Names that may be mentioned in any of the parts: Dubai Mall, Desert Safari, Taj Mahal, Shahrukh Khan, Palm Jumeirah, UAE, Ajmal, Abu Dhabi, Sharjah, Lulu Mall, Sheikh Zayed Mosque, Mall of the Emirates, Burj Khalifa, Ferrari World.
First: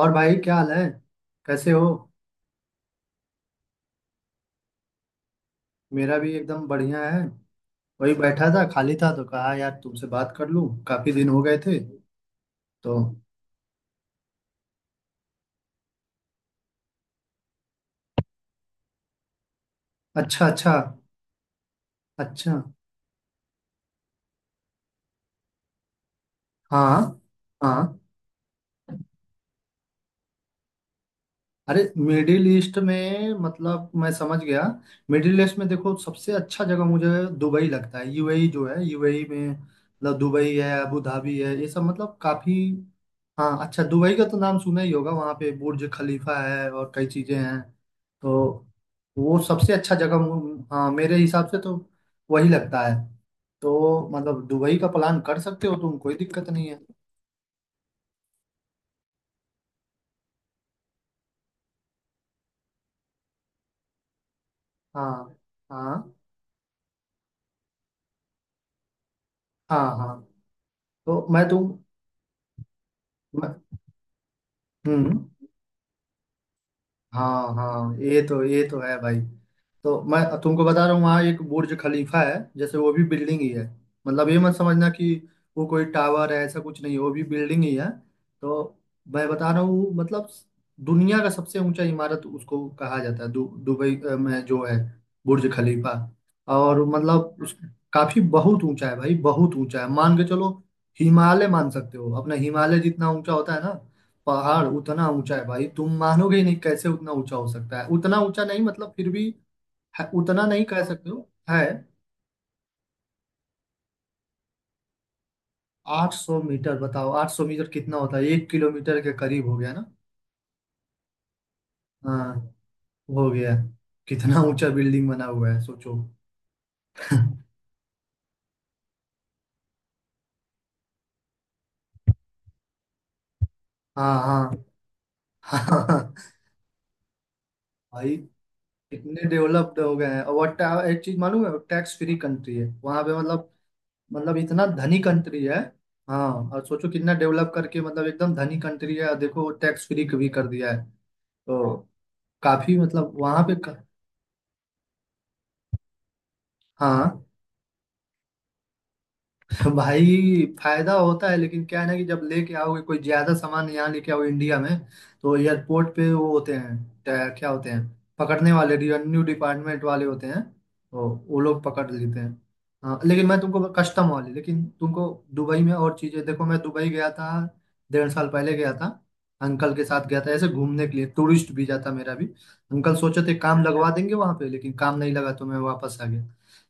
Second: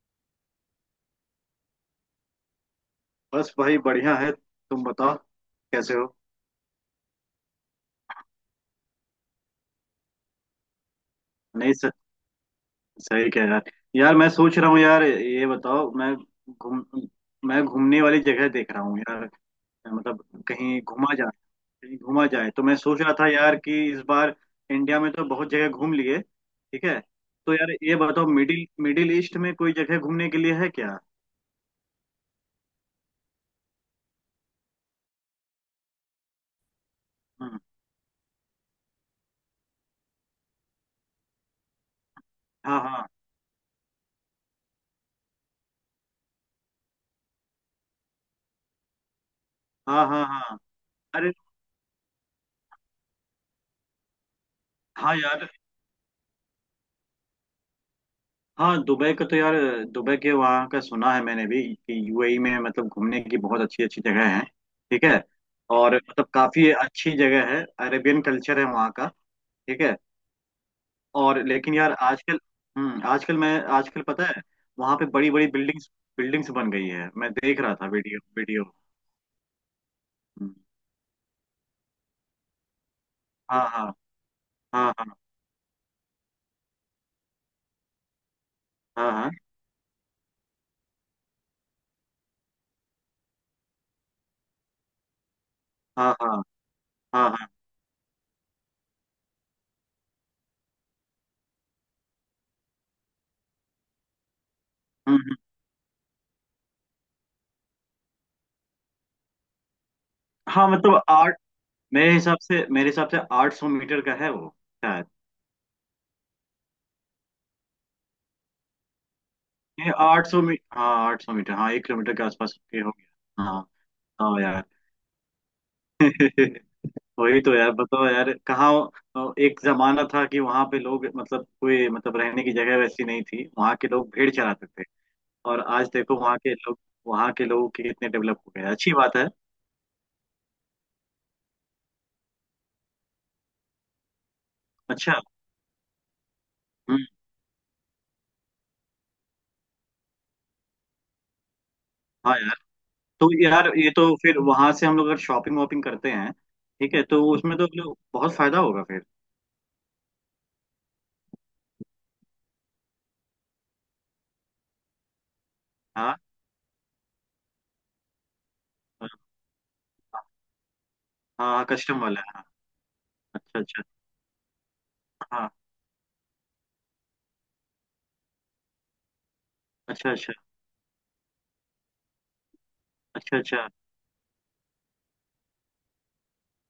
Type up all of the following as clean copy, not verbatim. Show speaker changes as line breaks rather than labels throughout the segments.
और भाई क्या हाल है कैसे हो।
बस भाई बढ़िया है। तुम बताओ, कैसे हो?
मेरा भी एकदम बढ़िया है। वही बैठा था खाली था तो कहा यार तुमसे बात कर लूं काफी दिन हो गए
नहीं
थे तो।
सही कह यार। यार मैं सोच रहा हूँ, यार ये बताओ। घूम मैं घूमने वाली जगह देख रहा हूँ यार। मतलब
अच्छा अच्छा।
कहीं घूमा जाए। कहीं घूमा जाए
अच्छा।
तो मैं सोच रहा था यार कि इस बार इंडिया में तो बहुत जगह घूम लिए, ठीक है।
हाँ
तो यार ये
हाँ।
बताओ, मिडिल मिडिल ईस्ट में कोई जगह घूमने के लिए है क्या?
अरे मिडिल ईस्ट में मतलब मैं समझ गया। मिडिल ईस्ट में देखो सबसे अच्छा जगह मुझे
हम्म।
दुबई लगता है। यूएई जो है यूएई में मतलब दुबई है अबू धाबी है ये सब मतलब काफी।
हाँ हाँ।
हाँ। अच्छा दुबई का तो नाम सुना ही होगा वहाँ पे बुर्ज खलीफा है और कई चीजें हैं। तो वो सबसे अच्छा
हाँ
जगह
हाँ हाँ।
हाँ मेरे
अरे
हिसाब से तो वही लगता है। तो मतलब दुबई का
हाँ
प्लान कर
यार।
सकते हो तुम कोई दिक्कत नहीं है।
हाँ, दुबई का तो यार, दुबई के वहाँ का सुना है मैंने भी कि यूएई में मतलब घूमने की बहुत अच्छी अच्छी जगह है, ठीक है।
हाँ
और
हाँ
मतलब काफी अच्छी जगह है। अरेबियन कल्चर है वहाँ का, ठीक
हाँ
है।
हाँ। तो
और लेकिन यार आजकल, हम्म, आजकल
मैं-
मैं, आजकल पता है वहाँ पे
हम्म
बड़ी बड़ी बिल्डिंग्स बिल्डिंग्स बन गई है, मैं
हाँ
देख रहा था
हाँ
वीडियो
ये
वीडियो।
तो है भाई। तो मैं
हम्म,
तुमको बता रहा हूँ वहाँ एक बुर्ज खलीफा है जैसे वो भी बिल्डिंग ही है।
हाँ हाँ
मतलब ये मत समझना
हाँ
कि वो कोई टावर है ऐसा कुछ नहीं है, वो भी बिल्डिंग ही है। तो
हाँ
मैं
हाँ
बता रहा हूँ मतलब दुनिया का सबसे ऊंचा इमारत उसको कहा जाता है दुबई में जो है बुर्ज खलीफा।
हाँ हाँ हाँ
और
हाँ
मतलब
हाँ।
उस। काफी बहुत ऊंचा है भाई बहुत ऊंचा है मान के चलो। हिमालय मान सकते हो अपना हिमालय जितना ऊंचा होता है ना। पहाड़ उतना
हम्म।
ऊंचा है
हम्म।
भाई तुम मानोगे ही नहीं कैसे उतना ऊंचा हो सकता है उतना ऊंचा नहीं मतलब फिर भी है, उतना नहीं
हाँ,
कह
मतलब
सकते हो
आठ,
है।
मेरे हिसाब से 800 मीटर का है वो।
800 मीटर बताओ 800 मीटर कितना होता है 1 किलोमीटर के करीब हो गया ना।
ये 800 मीटर, हाँ 800 मीटर, हाँ 1 किलोमीटर के
हाँ
आसपास के हो
हो
गया,
गया।
हाँ। हाँ
कितना
यार।
ऊंचा बिल्डिंग बना हुआ है सोचो।
वही तो यार बताओ यार कहाँ। एक जमाना था कि वहां पे लोग मतलब कोई मतलब रहने की जगह वैसी नहीं थी, वहां के लोग
हाँ
भेड़
हाँ
चराते थे।
हाँ
और आज
हाँ।
देखो वहां के लोग, वहां के लोग कितने
भाई
डेवलप हो गए, अच्छी बात
इतने
है।
डेवलप्ड हो गए हैं और एक चीज मालूम है टैक्स फ्री कंट्री है वहां पे मतलब इतना धनी
अच्छा।
कंट्री है। हाँ। और सोचो
हम्म।
कितना डेवलप करके मतलब एकदम धनी कंट्री है और देखो टैक्स फ्री भी कर दिया है। तो
हाँ यार।
काफी मतलब
तो
वहां पे
यार
का।
ये तो फिर वहां से हम लोग अगर शॉपिंग वॉपिंग करते हैं, ठीक है, तो
हाँ
उसमें तो लोग- बहुत फायदा होगा फिर।
भाई फायदा होता है लेकिन क्या है ना कि जब लेके आओगे कोई ज्यादा सामान यहाँ लेके आओ इंडिया में तो एयरपोर्ट पे
हाँ,
वो होते हैं क्या होते हैं पकड़ने वाले रेवेन्यू डिपार्टमेंट वाले होते हैं तो वो लोग
हाँ
पकड़
कस्टम
लेते
वाला है,
हैं।
हाँ।
हाँ लेकिन मैं
अच्छा
तुमको
अच्छा।
कस्टम वाले लेकिन तुमको
हाँ।
दुबई में और चीजें देखो मैं दुबई गया था 1.5 साल पहले गया था। अंकल के साथ
अच्छा
गया था
अच्छा।
ऐसे घूमने के लिए टूरिस्ट वीजा था मेरा भी। अंकल सोचे थे
अच्छा।
काम
अच्छा
लगवा देंगे वहां पे लेकिन काम नहीं लगा तो मैं वापस आ गया।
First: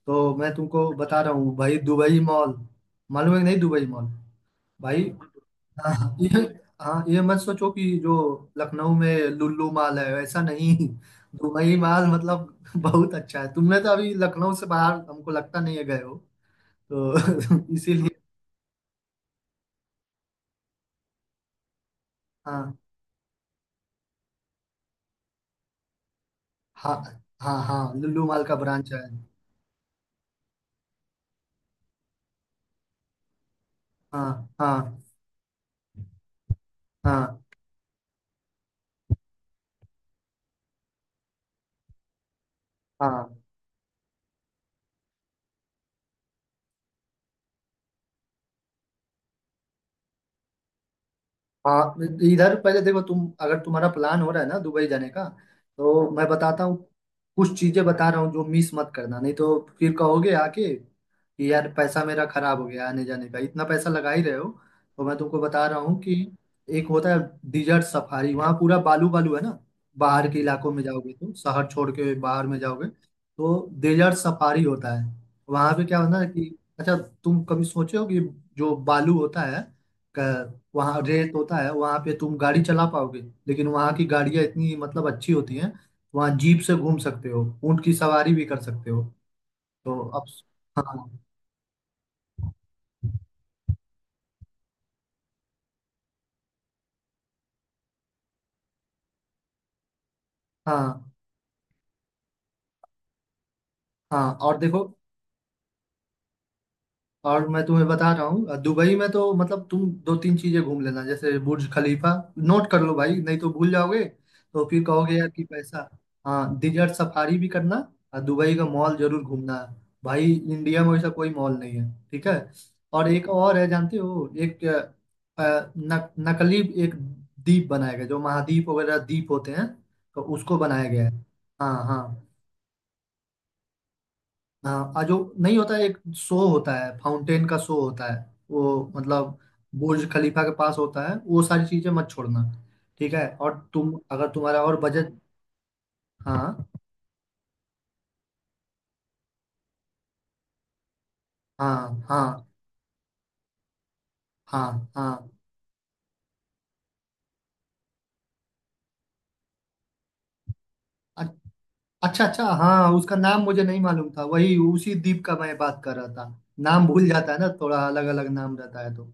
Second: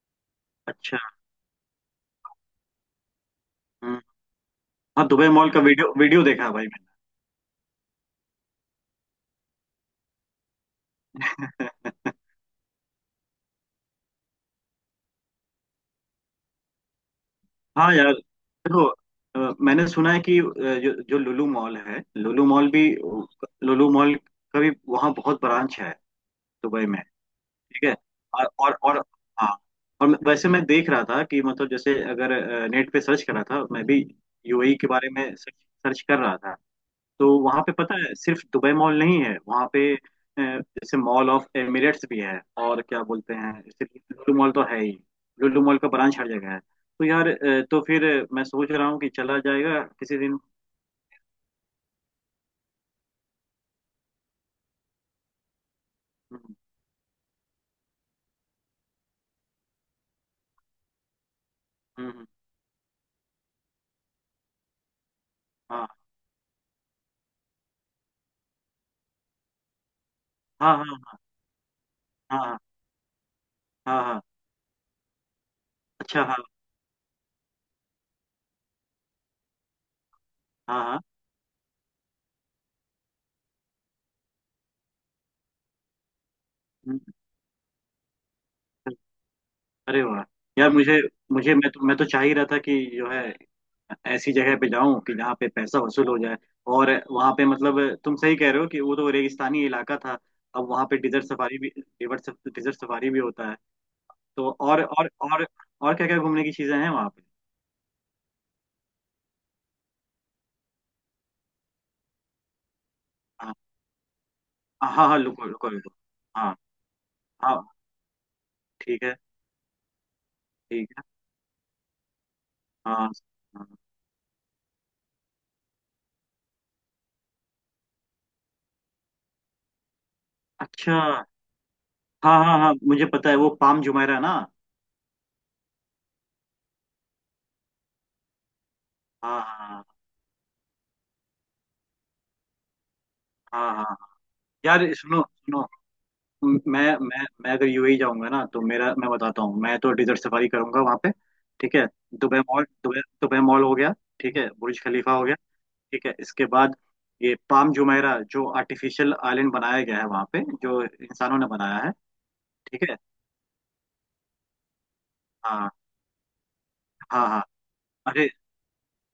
तो मैं तुमको
अच्छा।
बता रहा हूँ भाई दुबई मॉल मालूम है कि नहीं दुबई
हम्म।
मॉल भाई।
हाँ, दुबई मॉल का वीडियो
हाँ
वीडियो
ये
देखा है भाई मैंने।
हाँ ये मत सोचो कि जो लखनऊ में लुल्लू मॉल है ऐसा नहीं। दुबई मॉल मतलब बहुत अच्छा है तुमने तो अभी लखनऊ से बाहर हमको लगता नहीं है गए हो। तो
हाँ
इसीलिए।
यार देखो। मैंने सुना है कि जो जो लुलु मॉल है, लुलु मॉल
हाँ
भी लुलु मॉल का भी वहाँ बहुत ब्रांच है दुबई
हाँ
में,
हाँ
ठीक
हाँ
है।
लुल्लू मॉल
और
का
और
ब्रांच
और
है।
हाँ। और मैं- वैसे मैं देख रहा था कि मतलब जैसे अगर नेट पे सर्च करा था मैं भी,
हाँ
यूएई के
हाँ
बारे में सर्च सर्च कर रहा था। तो
हाँ
वहां पे पता है सिर्फ दुबई मॉल नहीं है वहां पे। जैसे मॉल ऑफ एमिरेट्स भी है, और क्या बोलते
हाँ
हैं जैसे, लुलु मॉल तो है ही, लुलु मॉल का ब्रांच हर जगह है। तो यार, तो फिर मैं सोच रहा हूँ कि चला जाएगा किसी दिन।
हाँ। इधर पहले देखो तुम अगर तुम्हारा प्लान हो रहा है ना दुबई जाने का तो मैं
हम्म।
बताता हूँ कुछ चीजें बता रहा हूँ जो मिस मत करना नहीं तो फिर कहोगे आके कि यार पैसा मेरा
हम्म,
खराब हो गया आने जाने का इतना पैसा लगा ही रहे हो। तो मैं तुमको बता रहा हूँ
हाँ
कि एक होता है डिजर्ट सफारी वहाँ पूरा बालू बालू है ना। बाहर के इलाकों
हाँ
में जाओगे
हाँ
तुम शहर छोड़ के
हाँ
बाहर में
हाँ
जाओगे तो
हाँ
डिजर्ट
हाँ,
सफारी होता है। वहाँ पे क्या होता
अच्छा
है
हाँ
कि अच्छा तुम कभी सोचे हो कि जो बालू होता है
हाँ
वहाँ
हाँ।
रेत होता है वहाँ पे तुम गाड़ी चला पाओगे। लेकिन वहाँ की गाड़ियाँ इतनी मतलब अच्छी होती हैं। वहाँ जीप से घूम
हम्म।
सकते हो ऊँट की सवारी भी कर सकते हो। तो
अरे वाह।
अब।
यार, मुझे
हाँ
मुझे मैं तो चाह ही रहा था कि जो है, ऐसी जगह पे जाऊं कि जहाँ पे पैसा वसूल हो जाए। और वहां पे मतलब तुम सही कह रहे हो कि वो तो रेगिस्तानी इलाका था, अब वहां पे
हाँ
डिजर्ट सफारी भी, डिजर्ट सफारी भी होता है।
हाँ।
तो
और
और
देखो
और और और क्या क्या घूमने की चीजें हैं वहां पे?
और मैं तुम्हें बता रहा हूँ दुबई में तो मतलब तुम दो तीन चीजें घूम लेना जैसे बुर्ज खलीफा। नोट कर लो भाई नहीं तो
हाँ
भूल जाओगे। तो फिर
हाँ
कहोगे
हाँ।
यार कि
रुको रुको
पैसा।
रुको। हाँ
हाँ डिजर्ट सफारी भी
हाँ।
करना। और दुबई का मॉल
ठीक है।
जरूर घूमना। भाई इंडिया में
ठीक है।
वैसा कोई मॉल नहीं है ठीक है। और
हाँ
एक और है
हाँ।
जानते हो एक अ, अ, न, नकली एक द्वीप बनाया गया जो महाद्वीप वगैरह द्वीप होते हैं। तो उसको बनाया
अच्छा।
गया है। हाँ हाँ
हाँ हाँ हाँ, मुझे पता है वो पाम जुमेरा ना।
हाँ। आ जो नहीं होता है, एक शो होता है फाउंटेन का शो होता है। वो मतलब
हाँ हाँ
बुर्ज खलीफा के पास होता है वो सारी चीजें मत छोड़ना। ठीक है और
हाँ। हाँ।
तुम
हाँ।
अगर तुम्हारा और
यार
बजट।
सुनो सुनो।
हाँ
मैं अगर यूएई जाऊंगा ना तो मेरा, मैं बताता हूँ, मैं तो डिजर्ट सफारी करूंगा वहां पे, ठीक है।
हाँ
दुबई
हाँ
मॉल, दुबई दुबई मॉल हो गया, ठीक है। बुर्ज
हाँ
खलीफा हो
हाँ।
गया, ठीक है। इसके बाद ये पाम जुमेरा जो आर्टिफिशियल आइलैंड बनाया गया है वहां पे, जो
अ-
इंसानों ने बनाया है,
अच्छा अच्छा
ठीक
हाँ
है।
उसका नाम मुझे नहीं मालूम था वही उसी द्वीप का मैं
हाँ
बात कर रहा था। नाम भूल
हाँ
जाता है
हाँ।
ना थोड़ा अलग
अरे
अलग नाम रहता है तो।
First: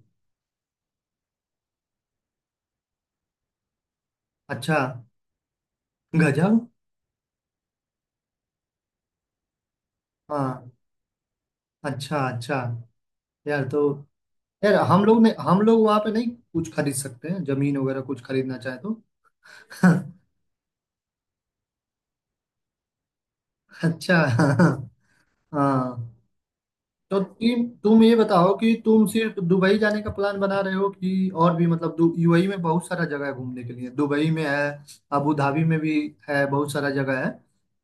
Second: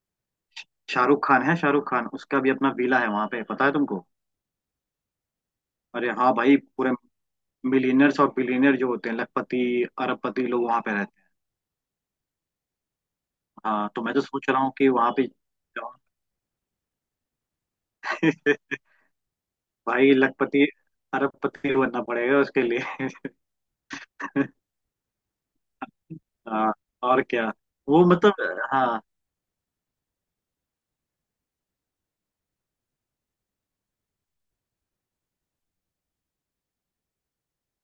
शाहरुख खान है, शाहरुख खान उसका भी अपना विला है वहां पे, पता है तुमको?
अच्छा।
अरे हाँ भाई,
गजब।
पूरे मिलियनर्स और बिलियनर जो होते हैं, लखपति अरबपति लोग
हाँ
वहां पे रहते हैं।
अच्छा अच्छा। यार तो।
हाँ तो मैं तो सोच रहा हूँ
यार
कि वहां पे
हम लोग वहाँ पे नहीं कुछ खरीद सकते हैं जमीन वगैरह कुछ
जाऊँ।
खरीदना चाहे तो।
भाई, लखपति अरबपति बनना पड़ेगा उसके लिए।
अच्छा हाँ हाँ।
हाँ।
तो
और क्या।
तीन तुम
वो
ये
मतलब,
बताओ कि
हाँ।
तुम सिर्फ दुबई जाने का प्लान बना रहे हो कि और भी मतलब यूएई में बहुत सारा जगह है घूमने के लिए दुबई में है अबू धाबी में भी है बहुत सारा जगह है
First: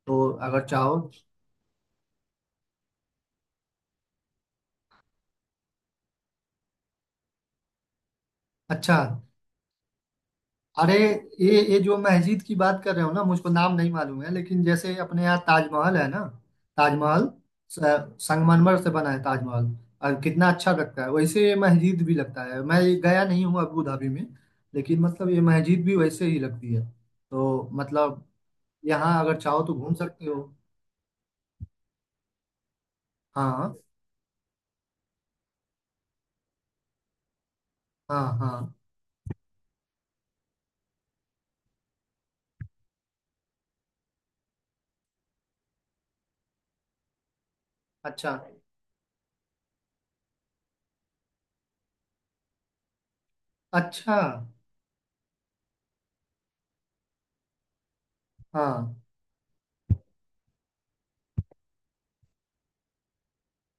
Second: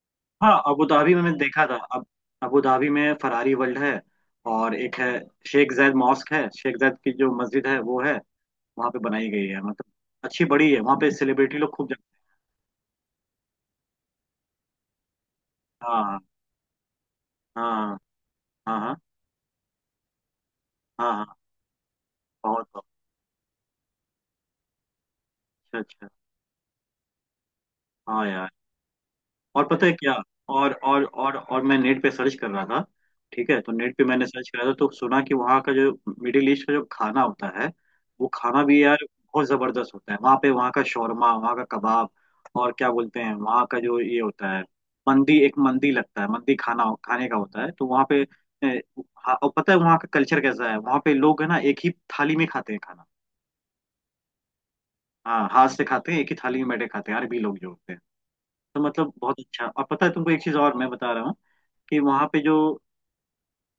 तो
हाँ
अगर
अबू
चाहो।
धाबी में मैंने देखा था। अब अबू धाबी में फरारी वर्ल्ड है, और एक है शेख जायद मॉस्क है, शेख जायद की जो मस्जिद है वो है, वहाँ
अच्छा।
पे बनाई गई है मतलब, अच्छी बड़ी है,
अरे
वहाँ पे सेलिब्रिटी
ये
लोग
ये
खूब
जो
जाते
मस्जिद की बात कर रहे हो ना मुझको नाम नहीं मालूम है लेकिन जैसे अपने यहाँ
हैं।
ताजमहल है ना।
हाँ
ताजमहल
हाँ
स-
हाँ
संगमरमर
हाँ
से
हाँ
बना है ताजमहल। और कितना अच्छा लगता है
हाँ हाँ,
वैसे ये मस्जिद भी लगता है
बहुत
मैं
बहुत।
ये गया नहीं हूँ अबू धाबी में। लेकिन मतलब ये
अच्छा
मस्जिद भी
अच्छा।
वैसे ही लगती है। तो मतलब
हाँ यार।
यहाँ अगर चाहो
और
तो
पता है
घूम
क्या,
सकते हो।
और मैं नेट पे सर्च कर रहा था, ठीक है? तो
हाँ
नेट पे मैंने सर्च करा था तो सुना कि वहाँ का जो मिडिल ईस्ट का जो खाना होता है,
हाँ
वो खाना
हाँ।
भी यार बहुत जबरदस्त होता है वहाँ पे। वहाँ का शौरमा, वहाँ का कबाब, और क्या बोलते हैं वहाँ का जो ये होता है, मंदी, एक मंदी लगता है, मंदी खाना खाने का होता है, तो वहाँ पे।
अच्छा
ए, हाँ, और पता है वहाँ का कल्चर कैसा है? वहाँ पे लोग है ना, एक ही थाली में खाते हैं खाना।
अच्छा।
हाँ, हाथ से खाते हैं, एक ही थाली में बैठे खाते हैं अरबी लोग जो होते हैं। तो
हाँ
मतलब बहुत अच्छा। और पता है तुमको, एक चीज और मैं बता रहा हूँ, कि वहाँ पे जो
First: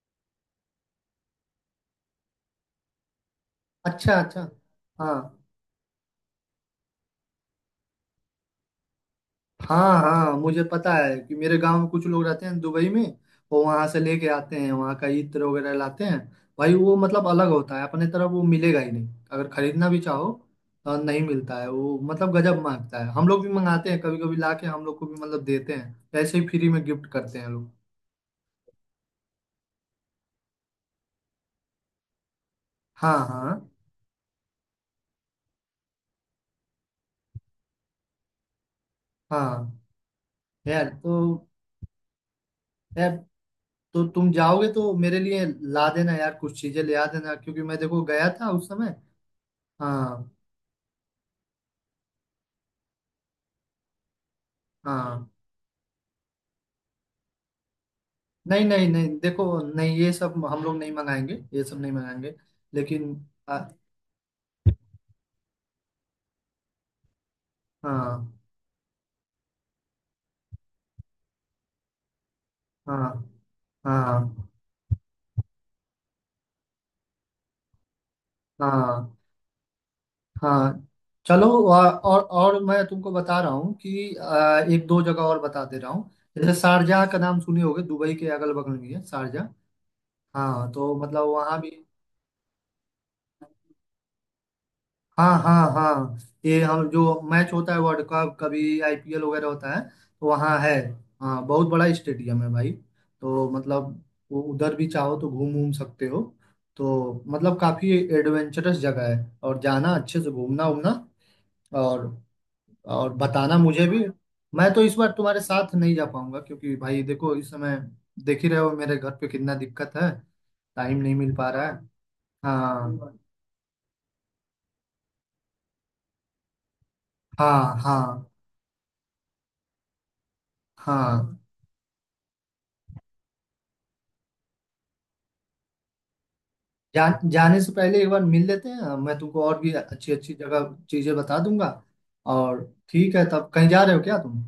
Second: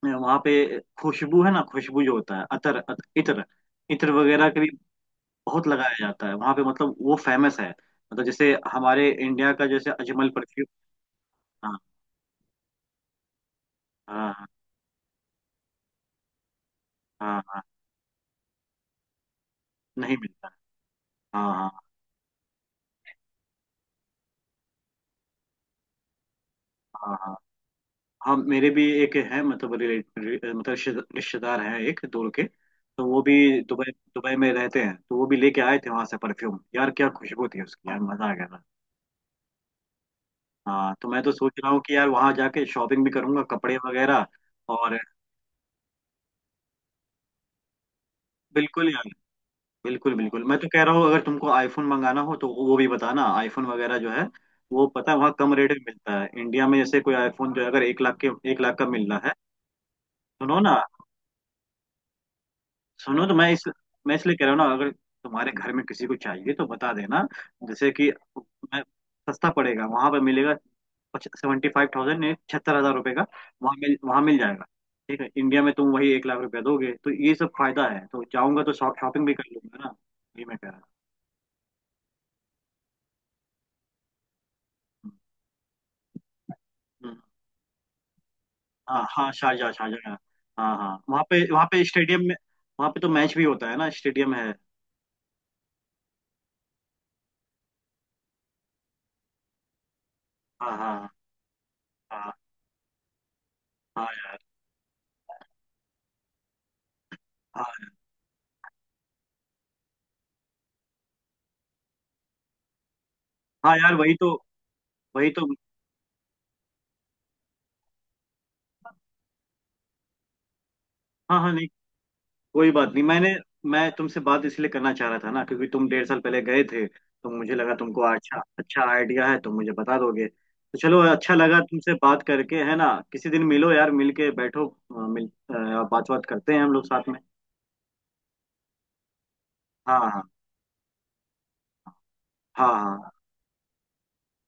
वहाँ पे खुशबू है ना, खुशबू जो होता है, इत्र, इत्र
अच्छा अच्छा।
वगैरह के भी
हाँ
बहुत लगाया जाता है वहाँ पे, मतलब वो फेमस है, मतलब जैसे हमारे इंडिया का जैसे
हाँ
अजमल
हाँ मुझे
परफ्यूम।
पता है कि मेरे गांव
हाँ
में कुछ लोग रहते हैं दुबई में। वो वहां से लेके
हाँ हाँ
आते हैं वहां का इत्र वगैरह लाते हैं। भाई वो मतलब
हाँ।
अलग
हाँ,
होता है अपने तरफ वो मिलेगा ही नहीं अगर खरीदना भी
नहीं
चाहो।
मिलता है।
नहीं
हाँ
मिलता है
हाँ
वो मतलब गजब मांगता है हम लोग भी मंगाते हैं कभी कभी ला के हम लोग को भी मतलब देते हैं ऐसे ही फ्री में गिफ्ट
हाँ हाँ।
करते हैं लोग।
हाँ मेरे भी एक है, मतलब रिलेट रि- मतलब रिश्ते- रिश्तेदार हैं एक दूर के, तो
हाँ
वो
हाँ
भी दुबई दुबई में रहते हैं, तो वो भी लेके आए थे वहां से परफ्यूम, यार क्या खुशबू थी उसकी, यार मजा आ गया था।
हाँ। यार
हाँ तो मैं तो
तो।
सोच रहा हूँ कि यार वहां जाके शॉपिंग भी
यार
करूंगा कपड़े
तो
वगैरह,
तुम जाओगे तो
और
मेरे लिए ला देना यार कुछ चीजें ले आ देना क्योंकि मैं देखो गया था उस
बिल्कुल
समय।
यार, बिल्कुल
हाँ
बिल्कुल मैं तो कह रहा हूँ, अगर तुमको आईफोन मंगाना हो तो वो भी बताना। आईफोन वगैरह जो है वो पता है
हाँ
वहाँ कम रेट में मिलता है। इंडिया में जैसे कोई आईफोन जो है, अगर एक
नहीं
लाख का
नहीं नहीं
मिल रहा है।
देखो नहीं ये सब
सुनो
हम लोग
ना,
नहीं मंगाएंगे ये सब नहीं मंगाएंगे। लेकिन
सुनो तो,
आ-
मैं इसलिए कह रहा हूँ ना, अगर तुम्हारे घर में किसी को चाहिए तो बता देना, जैसे कि
हाँ
मैं, सस्ता पड़ेगा वहां पर मिलेगा, 75,000, छिहत्तर हजार
हाँ
रुपये का वहां मिल
हाँ
जाएगा, ठीक है। इंडिया में तुम वही 1 लाख रुपया दोगे, तो ये सब फायदा है, तो जाऊंगा तो
हाँ
शॉपिंग भी कर लूंगा ना, ये मैं कह रहा हूँ।
हाँ चलो और मैं तुमको बता रहा हूँ कि एक दो
हम्म।
जगह और बता दे रहा हूँ। जैसे शारजाह का
हम्म,
नाम सुने होगे दुबई के अगल बगल में ही है
हाँ हाँ
शारजाह।
शारजा शारजा, हाँ।
हाँ
हाँ
तो
हाँ, वहाँ
मतलब
पे
वहाँ
वहाँ
भी।
पे स्टेडियम में, वहाँ पे तो मैच भी होता है ना, स्टेडियम है।
हाँ हाँ हाँ ये हम जो मैच होता है वर्ल्ड कप कभी आईपीएल वगैरह होता है तो वहाँ है।
हाँ हाँ
हाँ बहुत बड़ा
हाँ।
स्टेडियम है भाई। तो मतलब
हाँ यार।
वो उधर भी चाहो तो घूम घूम सकते हो। तो मतलब
हाँ
काफी एडवेंचरस जगह है और जाना अच्छे से घूमना उमना और और बताना
हाँ
मुझे
यार
भी।
वही तो,
मैं तो इस बार
वही
तुम्हारे
तो।
साथ नहीं जा पाऊंगा क्योंकि भाई देखो इस समय देख ही रहे हो मेरे घर पे कितना दिक्कत है टाइम नहीं मिल
हाँ
पा
हाँ।
रहा
नहीं,
है।
कोई बात नहीं।
हाँ
मैंने, मैं तुमसे बात इसलिए करना चाह रहा था ना क्योंकि तुम 1.5 साल पहले गए थे, तो मुझे लगा
हाँ
तुमको
हाँ
अच्छा अच्छा आइडिया है तो मुझे बता दोगे। तो चलो अच्छा
हाँ
लगा तुमसे बात करके, है ना? किसी दिन मिलो यार, मिल के बैठो, मिल बात बात करते हैं हम लोग साथ में।
जान जाने से पहले एक बार मिल लेते हैं मैं तुमको और भी
हाँ
अच्छी
हाँ
अच्छी जगह चीजें बता दूंगा। और।
हाँ हाँ।
ठीक है तब कहीं जा रहे हो क्या तुम।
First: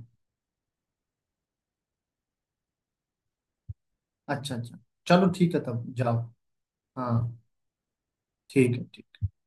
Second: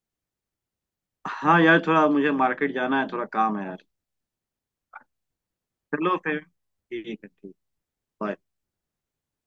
हाँ यार, थोड़ा मुझे मार्केट जाना है, थोड़ा काम है यार।
अच्छा अच्छा। चलो ठीक है तब
चलो
जाओ।
फिर,
हाँ
ठीक है, ठीक। बाय।
ठीक है ठीक।